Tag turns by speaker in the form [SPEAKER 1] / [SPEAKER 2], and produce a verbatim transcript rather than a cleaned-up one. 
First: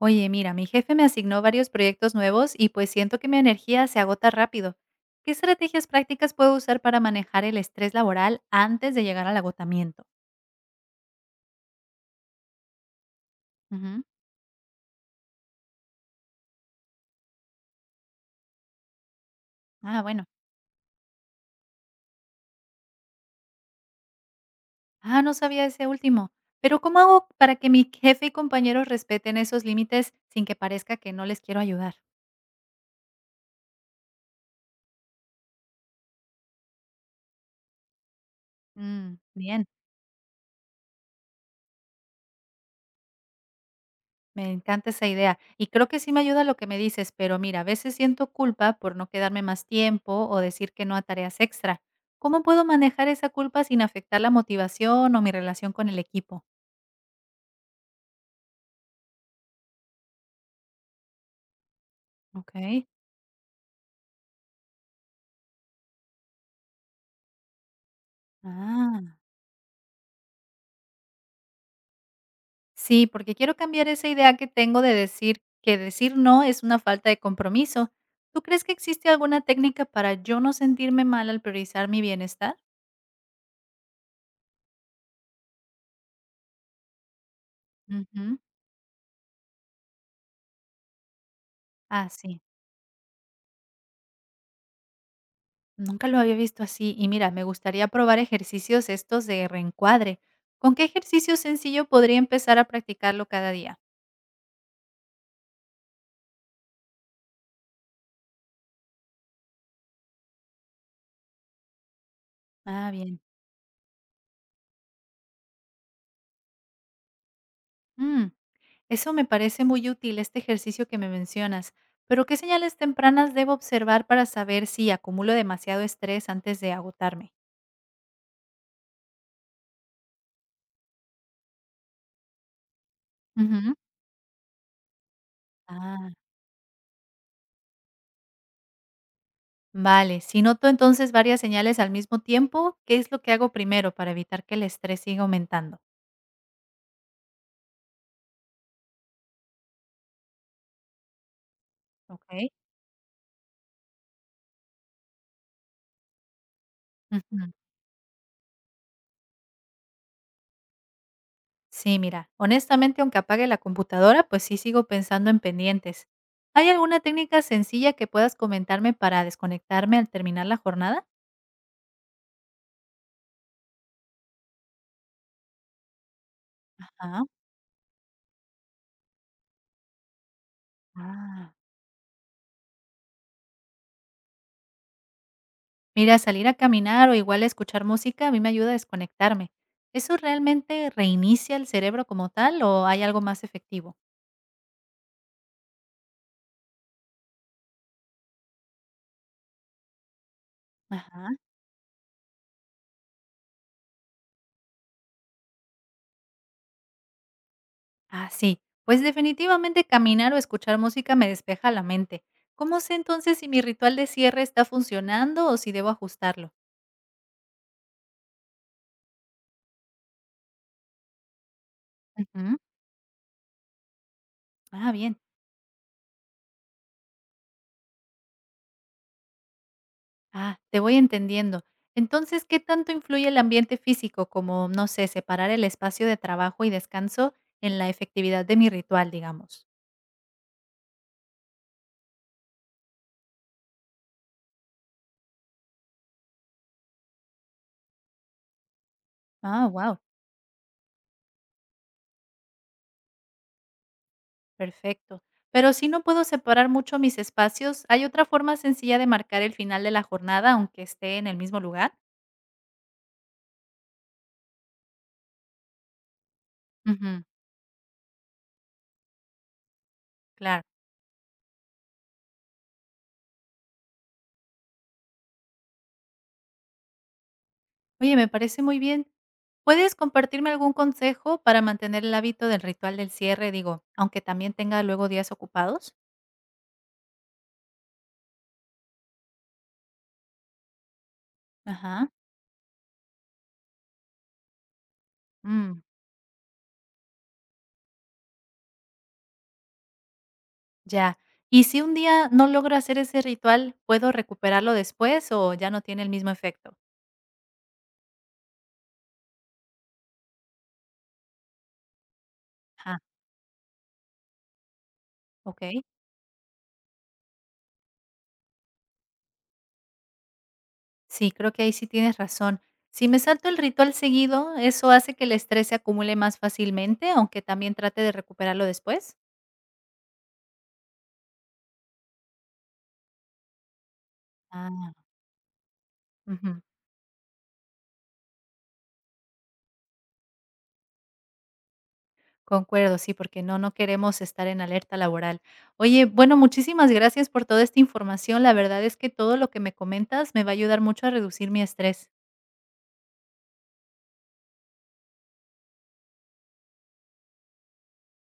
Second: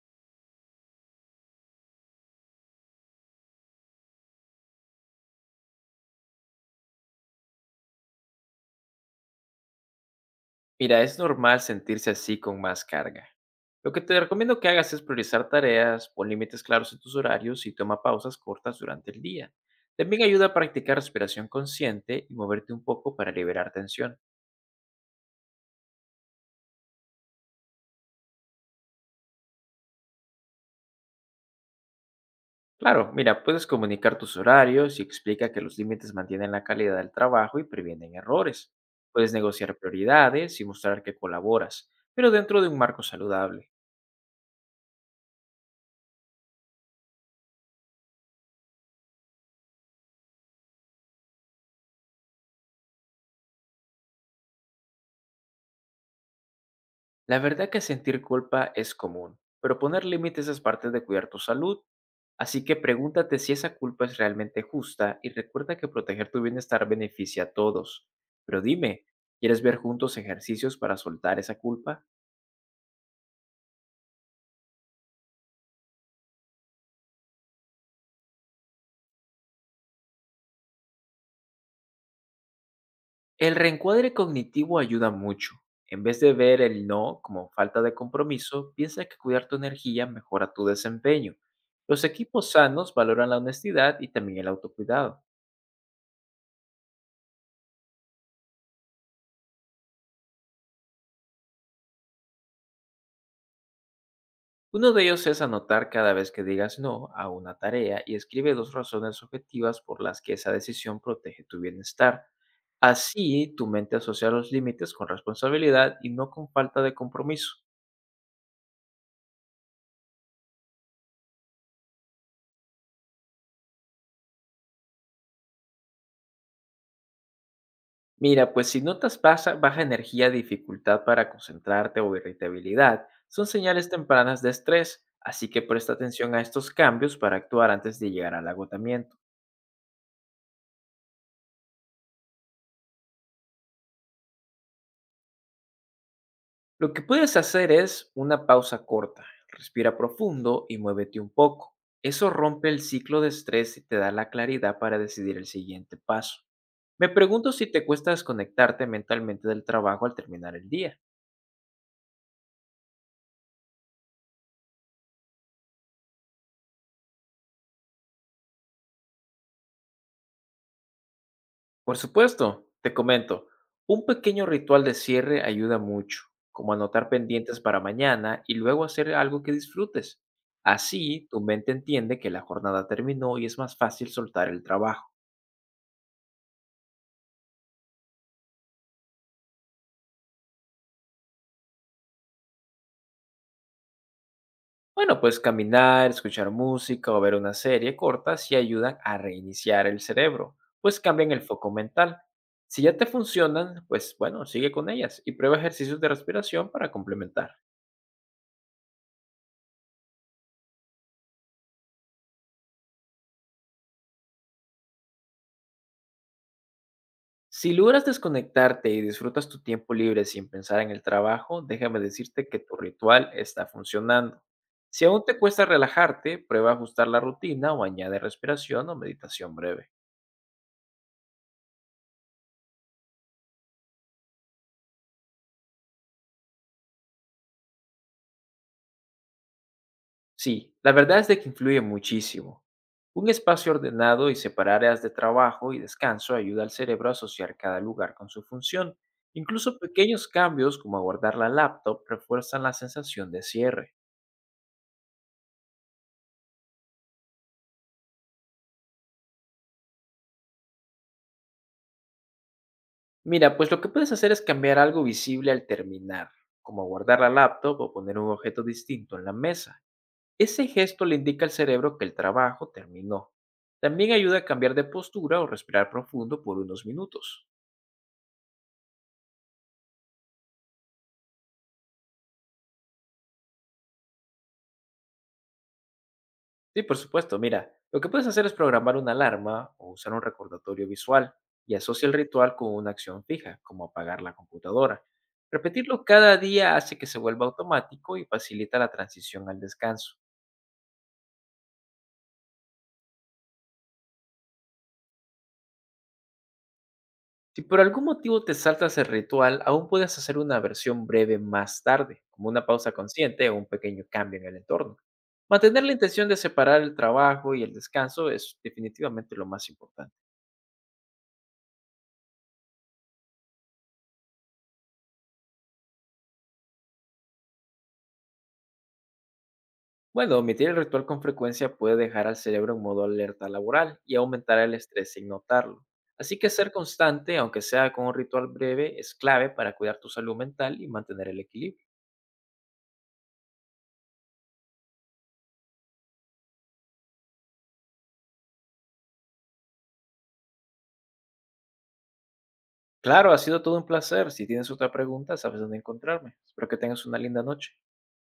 [SPEAKER 1] Oye, mira, mi jefe me asignó varios proyectos nuevos y pues siento que mi energía se agota rápido. ¿Qué estrategias prácticas puedo usar para manejar el estrés laboral antes de llegar al agotamiento?
[SPEAKER 2] Mira, es normal sentirse así con más carga. Lo que
[SPEAKER 1] Ujú.
[SPEAKER 2] te recomiendo que hagas es priorizar tareas, pon límites claros en tus horarios y toma pausas cortas durante el día.
[SPEAKER 1] Ah,
[SPEAKER 2] También
[SPEAKER 1] bueno.
[SPEAKER 2] ayuda a practicar respiración consciente y moverte un poco para liberar tensión.
[SPEAKER 1] Ah, no sabía ese último. Pero ¿cómo hago para que mi jefe y compañeros respeten esos límites sin que parezca que no les quiero ayudar?
[SPEAKER 2] Claro, mira, puedes comunicar tus horarios y explica que los límites mantienen la calidad del trabajo y previenen errores.
[SPEAKER 1] Mm,
[SPEAKER 2] Puedes
[SPEAKER 1] bien.
[SPEAKER 2] negociar prioridades y mostrar que colaboras, pero dentro de un marco saludable.
[SPEAKER 1] Me encanta esa idea y creo que sí me ayuda lo que me dices, pero mira, a veces siento culpa por no quedarme más tiempo o decir que no a tareas extra. ¿Cómo puedo manejar esa culpa sin afectar la motivación o mi relación con el equipo?
[SPEAKER 2] La verdad que sentir culpa es común, pero poner límites es parte de cuidar tu salud. Así que
[SPEAKER 1] Ok.
[SPEAKER 2] pregúntate si esa culpa es realmente justa y recuerda que proteger tu bienestar beneficia a todos. Pero dime,
[SPEAKER 1] Ah,
[SPEAKER 2] ¿quieres ver juntos ejercicios para soltar esa culpa?
[SPEAKER 1] sí, porque quiero cambiar esa idea que tengo de decir que decir no es una falta de compromiso. ¿Tú crees que existe alguna técnica para yo no sentirme mal al priorizar mi bienestar?
[SPEAKER 2] El reencuadre cognitivo ayuda mucho. En vez de ver el no como falta de
[SPEAKER 1] Ujú.
[SPEAKER 2] compromiso, piensa que cuidar tu energía mejora tu desempeño. Los
[SPEAKER 1] Ah, sí.
[SPEAKER 2] equipos sanos valoran la honestidad y también el autocuidado.
[SPEAKER 1] Nunca lo había visto así y mira, me gustaría probar ejercicios estos de reencuadre. ¿Con qué ejercicio sencillo podría empezar a practicarlo cada día?
[SPEAKER 2] Uno de ellos es anotar cada vez que digas no a una tarea y escribe dos razones objetivas por las que esa decisión protege tu bienestar.
[SPEAKER 1] Ah, bien.
[SPEAKER 2] Así, tu mente asocia los límites con responsabilidad y no con falta de compromiso.
[SPEAKER 1] Mm, eso me parece muy útil, este ejercicio que me mencionas. Pero ¿qué señales tempranas debo observar para saber si acumulo demasiado estrés antes de agotarme?
[SPEAKER 2] Mira, pues si notas baja, baja energía, dificultad para concentrarte o irritabilidad, son
[SPEAKER 1] Ujú.
[SPEAKER 2] señales tempranas de estrés, así que presta
[SPEAKER 1] Ah,
[SPEAKER 2] atención a estos cambios para actuar antes de llegar al agotamiento.
[SPEAKER 1] vale. Si noto entonces varias señales al mismo tiempo, ¿qué es lo que hago primero para evitar que el estrés siga aumentando?
[SPEAKER 2] Lo que puedes hacer es una pausa corta, respira profundo y muévete un poco. Eso
[SPEAKER 1] Ok.
[SPEAKER 2] rompe el ciclo de estrés y te da la claridad para decidir el siguiente paso. Me
[SPEAKER 1] Ujú.
[SPEAKER 2] pregunto si te cuesta desconectarte mentalmente del trabajo al terminar el día.
[SPEAKER 1] Sí, mira, honestamente, aunque apague la computadora, pues sí sigo pensando en pendientes. ¿Hay alguna técnica sencilla que puedas comentarme para desconectarme al terminar la jornada?
[SPEAKER 2] Por supuesto, te comento, un pequeño ritual de cierre ayuda mucho, como anotar
[SPEAKER 1] Ajá.
[SPEAKER 2] pendientes para mañana y luego hacer algo que disfrutes. Así, tu
[SPEAKER 1] Ah,
[SPEAKER 2] mente entiende que la jornada terminó y es más fácil soltar el trabajo.
[SPEAKER 1] mira, salir a caminar o igual a escuchar música a mí me ayuda a desconectarme. ¿Eso realmente reinicia el cerebro como tal o hay algo más efectivo?
[SPEAKER 2] Bueno, pues caminar, escuchar música o ver una serie corta sí ayudan a reiniciar el cerebro, pues cambian
[SPEAKER 1] Ajá.
[SPEAKER 2] el foco mental. Si ya te funcionan, pues bueno, sigue con ellas y prueba ejercicios de respiración para complementar.
[SPEAKER 1] Ah, sí. Pues definitivamente caminar o escuchar música me despeja la mente. ¿Cómo sé entonces si mi ritual de cierre está funcionando o si debo ajustarlo?
[SPEAKER 2] Si logras desconectarte y disfrutas tu tiempo libre sin pensar en el trabajo, déjame decirte
[SPEAKER 1] Ujú.
[SPEAKER 2] que tu ritual está funcionando.
[SPEAKER 1] Ah,
[SPEAKER 2] Si
[SPEAKER 1] bien.
[SPEAKER 2] aún te cuesta relajarte, prueba ajustar la rutina o añade respiración o meditación breve.
[SPEAKER 1] Ah, te voy entendiendo. Entonces, ¿qué tanto influye el ambiente físico, como, no sé, separar el espacio de trabajo y descanso en la efectividad de mi ritual, digamos?
[SPEAKER 2] Sí, la verdad es de que influye muchísimo. Un espacio ordenado y separar áreas de trabajo y descanso ayuda al cerebro a asociar cada lugar con su función.
[SPEAKER 1] Ah,
[SPEAKER 2] Incluso
[SPEAKER 1] wow,
[SPEAKER 2] pequeños cambios como guardar la laptop refuerzan la sensación de cierre.
[SPEAKER 1] perfecto. Pero si no puedo separar mucho mis espacios, ¿hay otra forma sencilla de marcar el final de la jornada, aunque esté en el mismo lugar?
[SPEAKER 2] Mira, pues lo que puedes hacer es cambiar algo visible al terminar, como guardar
[SPEAKER 1] Ujú,
[SPEAKER 2] la laptop o poner un objeto distinto en la mesa.
[SPEAKER 1] claro.
[SPEAKER 2] Ese gesto le indica al cerebro que el trabajo terminó. También ayuda a cambiar de postura o respirar profundo por unos minutos.
[SPEAKER 1] Oye, me parece muy bien. ¿Puedes compartirme algún consejo para mantener el hábito del ritual del cierre, digo, aunque también tenga luego días ocupados?
[SPEAKER 2] Sí, por supuesto. Mira, lo que puedes hacer es programar una alarma o usar un recordatorio visual y asocia
[SPEAKER 1] Ajá.
[SPEAKER 2] el ritual con una acción fija, como apagar la computadora.
[SPEAKER 1] Mm.
[SPEAKER 2] Repetirlo cada día hace que se vuelva automático y facilita la transición al descanso.
[SPEAKER 1] Ya. ¿Y si un día no logro hacer ese ritual, puedo recuperarlo después o ya no tiene el mismo efecto?
[SPEAKER 2] Si por algún motivo te saltas el ritual, aún puedes hacer una versión breve más tarde, como una pausa
[SPEAKER 1] Ah,
[SPEAKER 2] consciente o un pequeño cambio en el entorno.
[SPEAKER 1] ok.
[SPEAKER 2] Mantener la intención de separar el trabajo y el descanso es definitivamente lo más importante.
[SPEAKER 1] Sí, creo que ahí sí tienes razón. Si me salto el ritual seguido, ¿eso hace que el estrés se acumule más fácilmente, aunque también trate de recuperarlo después?
[SPEAKER 2] Bueno, omitir el ritual con frecuencia puede dejar al cerebro en modo alerta laboral y aumentar el
[SPEAKER 1] Ah,
[SPEAKER 2] estrés sin notarlo. Así que
[SPEAKER 1] ujú.
[SPEAKER 2] ser constante, aunque sea con un ritual breve, es clave para cuidar tu salud mental y mantener el equilibrio.
[SPEAKER 1] Concuerdo, sí, porque no, no queremos estar en alerta laboral. Oye, bueno, muchísimas gracias por toda esta información. La verdad es que todo lo que me comentas me va a ayudar mucho a reducir mi estrés.
[SPEAKER 2] Claro, ha sido todo un placer. Si tienes otra pregunta, sabes dónde encontrarme. Espero que tengas una linda noche.